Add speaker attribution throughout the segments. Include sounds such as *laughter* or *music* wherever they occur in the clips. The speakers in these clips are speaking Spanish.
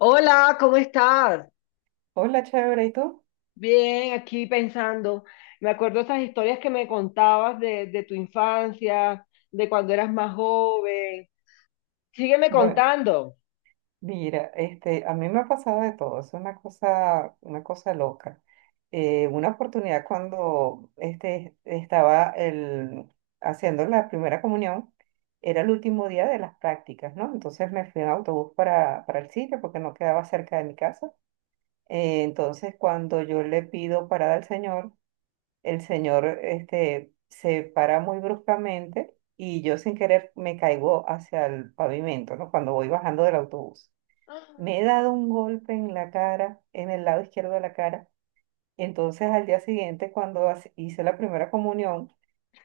Speaker 1: Hola, ¿cómo estás?
Speaker 2: Hola, chévere, ¿y tú?
Speaker 1: Bien, aquí pensando. Me acuerdo esas historias que me contabas de tu infancia, de cuando eras más joven. Sígueme
Speaker 2: Bueno,
Speaker 1: contando.
Speaker 2: mira, a mí me ha pasado de todo, es una cosa loca. Una oportunidad cuando haciendo la primera comunión, era el último día de las prácticas, ¿no? Entonces me fui en autobús para el sitio porque no quedaba cerca de mi casa. Entonces cuando yo le pido parada al Señor, el señor este se para muy bruscamente y yo sin querer me caigo hacia el pavimento, ¿no? Cuando voy bajando del autobús. Me he dado un golpe en la cara, en el lado izquierdo de la cara. Entonces al día siguiente, cuando hice la primera comunión,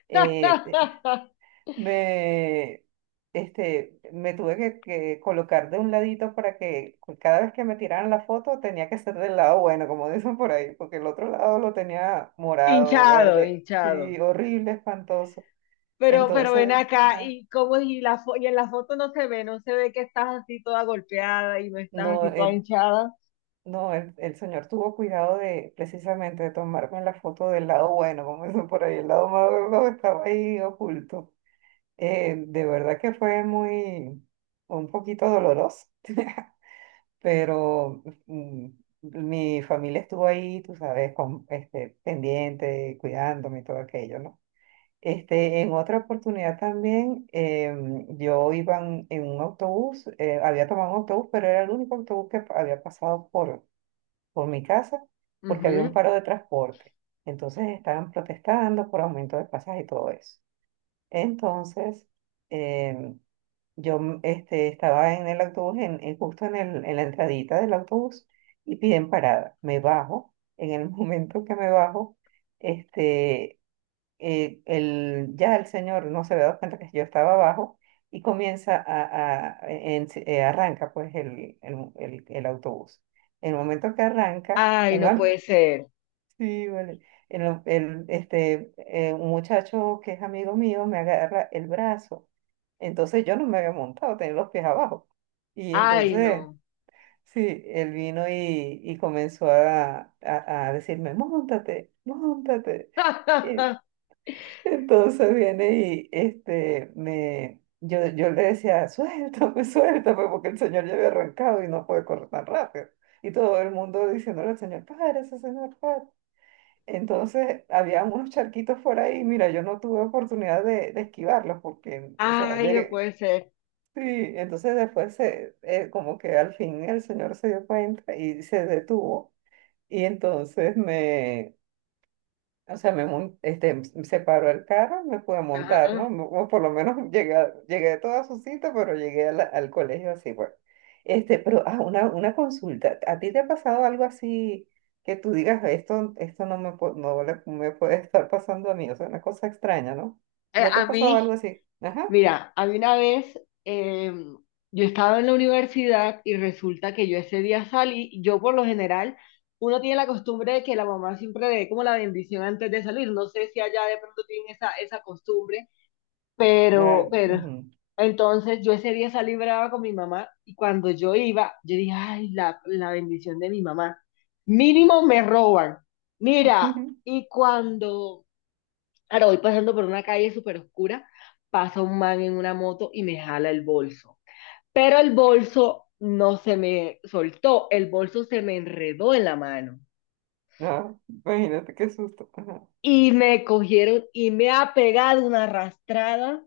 Speaker 2: eh,
Speaker 1: *laughs*
Speaker 2: me, me tuve que colocar de un ladito para que cada vez que me tiraran la foto tenía que ser del lado bueno, como *laughs* dicen por ahí, porque el otro lado lo tenía morado,
Speaker 1: Hinchado,
Speaker 2: verde, sí,
Speaker 1: hinchado.
Speaker 2: horrible, espantoso.
Speaker 1: Pero ven
Speaker 2: Entonces,
Speaker 1: acá,
Speaker 2: ajá,
Speaker 1: ¿y cómo es? Y la y en la foto no se ve, no se ve que estás así toda golpeada y no estás
Speaker 2: no,
Speaker 1: así toda
Speaker 2: el,
Speaker 1: hinchada.
Speaker 2: no, el señor tuvo cuidado de precisamente de tomarme la foto del lado bueno, como dicen por ahí, el lado malo estaba ahí oculto. De verdad que fue un poquito doloroso pero mi familia estuvo ahí, tú sabes, con, este, pendiente, cuidándome y todo aquello, ¿no? En otra oportunidad también, yo iba en un autobús, había tomado un autobús, pero era el único autobús que había pasado por mi casa porque había un
Speaker 1: Ujú.
Speaker 2: paro de transporte. Entonces estaban protestando por aumento de pasajes y todo eso. Entonces, em, yo estaba en el autobús, justo en la entradita del autobús, y piden parada. Me bajo, en el *laughs* momento que me bajo, este, ya el señor no se había dado cuenta que yo estaba abajo y comienza arranca pues el autobús. En el momento que arranca,
Speaker 1: Ay, no puede ser.
Speaker 2: sí, vale. El, o- el, este, un muchacho que es amigo mío me agarra el brazo. Entonces yo no me había montado, tenía los pies abajo. Y
Speaker 1: Ay,
Speaker 2: entonces,
Speaker 1: no.
Speaker 2: sí, él vino y comenzó a decirme, móntate, móntate. Y
Speaker 1: *laughs*
Speaker 2: entonces viene y yo le decía, suéltame, *laughs* suéltame, porque el señor ya había arrancado y no puede correr tan rápido. Y todo el mundo diciéndole al señor, párese, señor, párese. Entonces, había unos charquitos por ahí, mira, yo no tuve oportunidad de esquivarlos porque, o sea,
Speaker 1: Ay, no
Speaker 2: llegué,
Speaker 1: puede ser.
Speaker 2: sí, entonces después se, como que al fin el señor se dio cuenta y se detuvo y entonces o sea, se paró el carro, me pude montar,
Speaker 1: Ajá.
Speaker 2: ¿no? O por lo menos *laughs* llegué, llegué a toda su cita, pero llegué a al colegio así, pues. Pero, ah, una consulta. ¿A ti te ha pasado algo así que tú digas, esto no me, pu- no le- me puede *laughs* estar pasando a mí? O sea, una cosa extraña, ¿no?
Speaker 1: Eh,
Speaker 2: ¿No te
Speaker 1: a
Speaker 2: ha pasado algo
Speaker 1: mí,
Speaker 2: así? Ajá.
Speaker 1: Mira, a mí una vez eh, yo estaba en la universidad y resulta que yo ese día salí, yo por lo general, uno tiene la costumbre de que la mamá siempre le dé como la bendición antes de salir, no sé si allá de pronto tienen esa, esa costumbre,
Speaker 2: Ay,
Speaker 1: pero,
Speaker 2: ujú.
Speaker 1: pero, entonces yo ese día salí brava con mi mamá y cuando yo iba, yo dije, ay, la bendición de mi mamá, mínimo me roban, mira,
Speaker 2: *laughs*
Speaker 1: y cuando... Ahora voy pasando por una calle súper oscura, pasa un man en una moto y me jala el bolso. Pero el bolso no se me soltó, el bolso se me enredó en la mano.
Speaker 2: No, imagínate qué susto. Ajá.
Speaker 1: Y me cogieron y me ha pegado una arrastrada.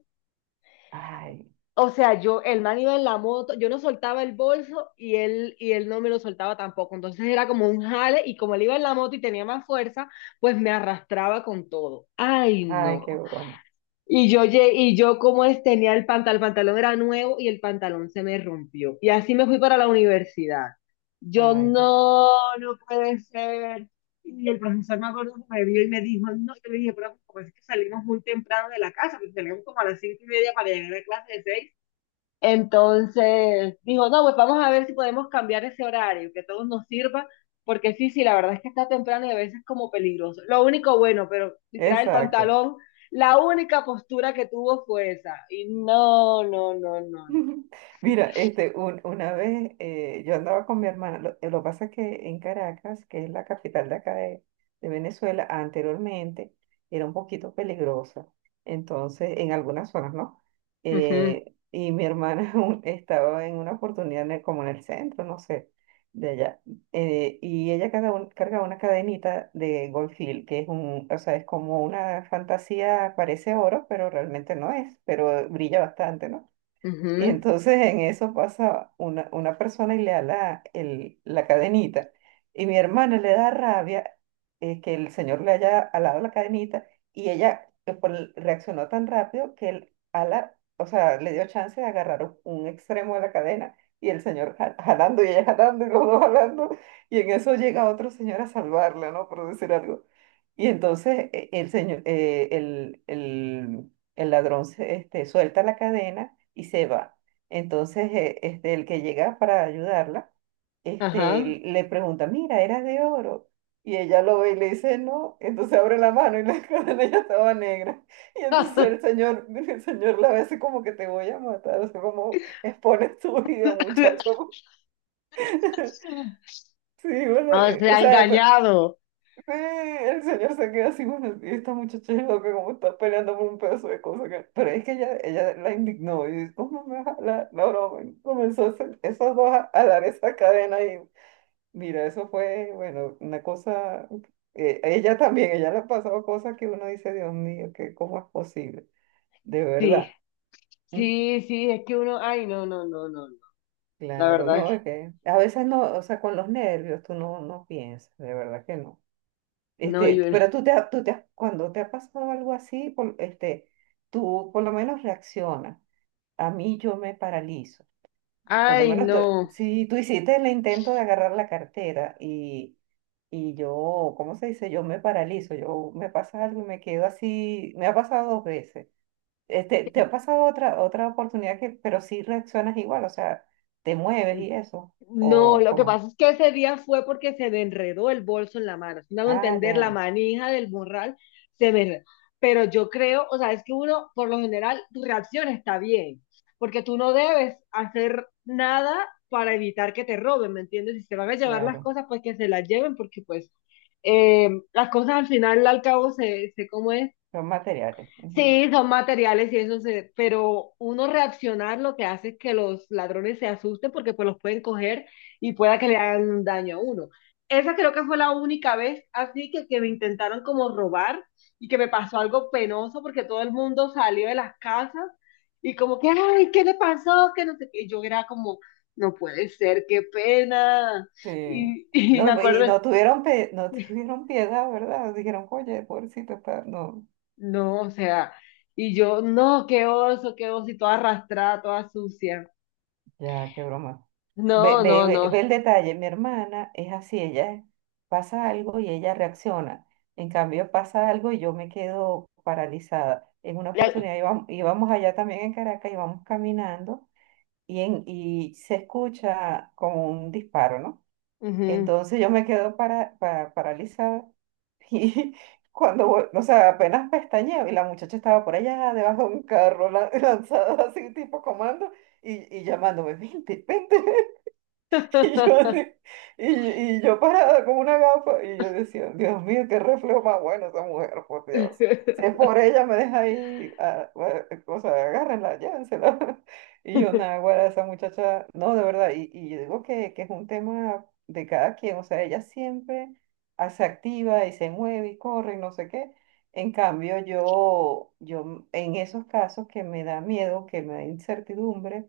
Speaker 2: Ay,
Speaker 1: O sea, yo, el man iba en la moto, yo no soltaba el bolso y él no me lo soltaba tampoco. Entonces era como un jale y como él iba en la moto y tenía más fuerza, pues me arrastraba con todo. Ay,
Speaker 2: ay,
Speaker 1: no.
Speaker 2: qué broma.
Speaker 1: Y yo, y yo como es, tenía el pantalón era nuevo y el pantalón se me rompió. Y así me fui para la universidad. Yo,
Speaker 2: Ay, qué...
Speaker 1: no, no puede ser. Y el profesor me acuerdo que me vio y me dijo, no, yo le dije, pero como es que salimos muy temprano de la casa, porque salimos como a las 5:30 para llegar a clase de 6. Entonces dijo, no, pues vamos a ver si podemos cambiar ese horario, que a todos nos sirva, porque sí, sí, la verdad es que está temprano y a veces como peligroso. Lo único bueno, pero si trae el
Speaker 2: Exacto.
Speaker 1: pantalón, la única postura que tuvo fue esa. Y no, no, no, no, no.
Speaker 2: *laughs* Mira, una vez yo andaba con mi hermana, lo pasa que en Caracas, que es la capital de acá de Venezuela, anteriormente era un poquito peligrosa, entonces en algunas zonas, ¿no?
Speaker 1: Ujú,
Speaker 2: Y mi hermana *laughs* estaba en una oportunidad en como en el centro, no sé, de allá, y ella cargaba una cadenita de Goldfield, que es un, o sea, es como una fantasía, parece oro, pero realmente no es, pero brilla bastante, ¿no? Y
Speaker 1: ujú,
Speaker 2: entonces en eso pasa una persona y le da la cadenita. Y mi hermana le da rabia que el señor le haya alado la cadenita y ella reaccionó tan rápido que el ala, o sea, le dio chance de agarrar un extremo de la cadena y el señor jalando y ella jalando y los dos jalando. Y en eso llega otro señor a salvarla, ¿no? Por decir algo. Y entonces el señor, el ladrón suelta la cadena y se va. Entonces, el que llega para ayudarla,
Speaker 1: ajá.
Speaker 2: le pregunta, mira, era de oro. Y ella lo ve y le dice, no. Entonces abre la mano y la *laughs* cadena ya estaba negra. Y entonces el
Speaker 1: *laughs*
Speaker 2: señor, *laughs* el señor la ve así como que te voy a matar. O sea, como expones tu vida, muchacho. *laughs* Sí, bueno,
Speaker 1: O sea, engañado.
Speaker 2: sí, el señor se queda así, bueno, y esta muchacha es loca, como está peleando por un pedazo de cosa. Que-". Pero es que ella la indignó y dice, ¿cómo me vas a jalar la broma? Y comenzó a hacer esas dos a jalar esa cadena y mira, eso fue, bueno, una cosa, ella también, ella le ha pasado cosas que uno dice, Dios mío, que cómo es posible, de
Speaker 1: Sí,
Speaker 2: verdad. Mm,
Speaker 1: sí, sí, es que uno, ay, no, no, no, no, no. La
Speaker 2: Claro,
Speaker 1: verdad,
Speaker 2: no, es que a veces no, o sea, con los nervios tú no, no piensas, de verdad que no.
Speaker 1: no, yo,
Speaker 2: Pero tú te, tú te, cuando te ha pasado algo así, tú por lo menos reaccionas. A mí yo me paralizo. Por lo
Speaker 1: ay,
Speaker 2: menos
Speaker 1: no.
Speaker 2: si tú hiciste el intento de agarrar la cartera y yo, ¿cómo se dice? Yo me paralizo, yo me pasa algo y me quedo así. Me ha pasado dos veces. Te ha pasado otra oportunidad que, pero sí reaccionas igual, o sea, te mueves y eso.
Speaker 1: No,
Speaker 2: O
Speaker 1: lo que pasa
Speaker 2: cómo
Speaker 1: es que ese día fue porque se me enredó el bolso en la mano. Si me hago
Speaker 2: ah,
Speaker 1: entender, la
Speaker 2: ya,
Speaker 1: manija del morral se me enredó. Pero yo creo, o sea, es que uno, por lo general, tu reacción está bien, porque tú no debes hacer nada para evitar que te roben, ¿me entiendes? Si se van a llevar las
Speaker 2: claro,
Speaker 1: cosas, pues que se las lleven, porque pues las cosas al final, al cabo, se como es,
Speaker 2: son materiales.
Speaker 1: sí, son materiales y eso se, pero uno reaccionar lo que hace es que los ladrones se asusten porque pues los pueden coger y pueda que le hagan un daño a uno. Esa creo que fue la única vez así que me intentaron como robar y que me pasó algo penoso porque todo el mundo salió de las casas y como que, ay, ¿qué le pasó? Que no sé qué. Y yo era como, no puede ser, qué pena.
Speaker 2: Sí.
Speaker 1: Y, *laughs* y me
Speaker 2: No, y
Speaker 1: acuerdo,
Speaker 2: no tuvieron, no tuvieron piedad, ¿verdad? Dijeron, oye, pobrecito está. No,
Speaker 1: no, o sea, y yo, no, qué oso, y toda arrastrada, toda sucia.
Speaker 2: ya, qué broma. Ve,
Speaker 1: No,
Speaker 2: ve,
Speaker 1: no,
Speaker 2: ve,
Speaker 1: no.
Speaker 2: ve el detalle. Mi hermana es así, ella pasa algo y ella reacciona. En cambio, pasa algo y yo me quedo paralizada. En una oportunidad íbamos, allá también en Caracas, íbamos caminando y se escucha como un disparo, ¿no?
Speaker 1: Ujú.
Speaker 2: Entonces yo me quedo paralizada *laughs* y cuando, o sea, apenas pestañeo y la muchacha estaba por allá debajo de un carro *laughs* lanzada así tipo comando y llamándome, vente, vente. *laughs* Y yo, así-
Speaker 1: *laughs*
Speaker 2: y, y yo parada con una gafa y yo decía, Dios mío, qué reflejo más bueno esa mujer, por Dios. Si es por ella, me deja ahí, ah, bueno, o sea, agárrenla, llévensela. *laughs* Y yo, nada, güera, esa muchacha, no, de verdad, y yo digo que es un tema de cada quien, o sea, ella siempre ah, se activa y se mueve y corre y no sé qué. En cambio, yo en esos casos que me da miedo, que me da incertidumbre,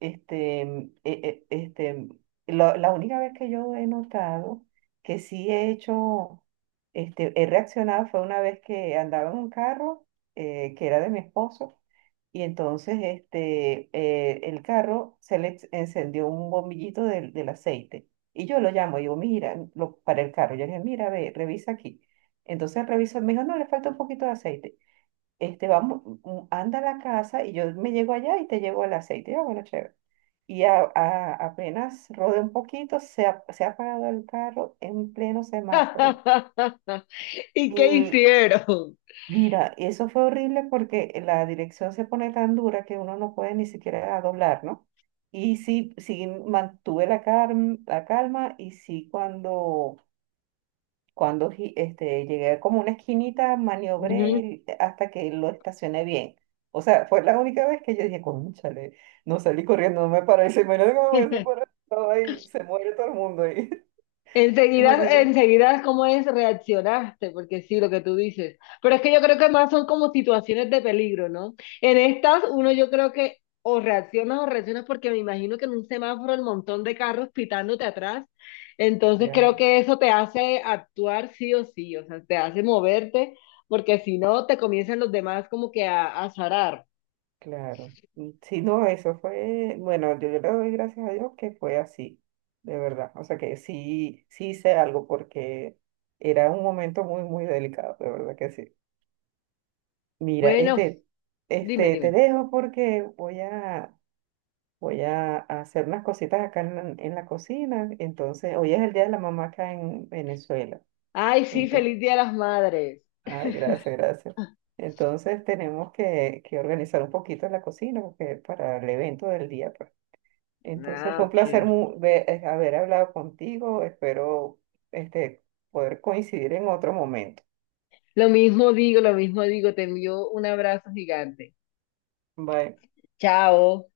Speaker 2: este, mm, e- e- este, la única vez que yo he notado que sí he hecho, he reaccionado fue una vez que andaba en un carro que era de mi esposo y entonces el carro se le encendió un bombillito del aceite y yo lo llamo, digo, mira, para el carro, yo le dije, mira, ve, revisa aquí. Entonces revisa, me dijo, no, le falta un poquito de aceite vamos, anda a la casa y yo me llego allá y te llevo el aceite. Ah, bueno, chévere. Y apenas rodé un poquito, se ha apagado el carro en pleno semáforo.
Speaker 1: ¿Y qué
Speaker 2: Y
Speaker 1: hicieron?
Speaker 2: mira, eso fue horrible porque la dirección se pone tan dura que uno no puede ni siquiera doblar, ¿no? Y sí, sí mantuve la calma y sí cuando cuando llegué como una esquinita, maniobré
Speaker 1: Ujú.
Speaker 2: hasta que lo estacioné bien. O sea, fue la única vez que yo dije, cónchale, no salí corriendo, no me paré, se me que me hubiese
Speaker 1: *laughs*
Speaker 2: parado ahí, se muere todo el mundo ahí. *laughs* Es
Speaker 1: Enseguida,
Speaker 2: horrible.
Speaker 1: enseguida, ¿cómo es? Reaccionaste, porque sí, lo que tú dices. Pero es que yo creo que más son como situaciones de peligro, ¿no? En estas, uno yo creo que o reaccionas porque me imagino que en un semáforo el montón de carros pitándote atrás. Entonces creo
Speaker 2: Claro,
Speaker 1: que eso te hace actuar sí o sí, o sea, te hace moverte, porque si no, te comienzan los demás como que a zarar.
Speaker 2: claro. Sí, no, eso fue, bueno, yo le doy gracias a Dios que fue así, de verdad. O sea que sí, sí hice algo porque era un momento muy, muy delicado, de verdad que sí. Mira,
Speaker 1: Bueno, dime,
Speaker 2: te
Speaker 1: dime.
Speaker 2: dejo porque voy a voy a hacer unas cositas acá en la cocina. Entonces, hoy es el día de la mamá acá en Venezuela.
Speaker 1: Ay, sí,
Speaker 2: Entonces,
Speaker 1: feliz Día de las Madres.
Speaker 2: ay, gracias, gracias. Entonces, tenemos que organizar un poquito la cocina porque para el evento del día, pues. Entonces,
Speaker 1: Ah,
Speaker 2: fue un
Speaker 1: ok.
Speaker 2: placer haber hablado contigo. Espero este, poder coincidir en otro momento.
Speaker 1: Lo mismo digo, te envío un abrazo gigante.
Speaker 2: Bye.
Speaker 1: Chao.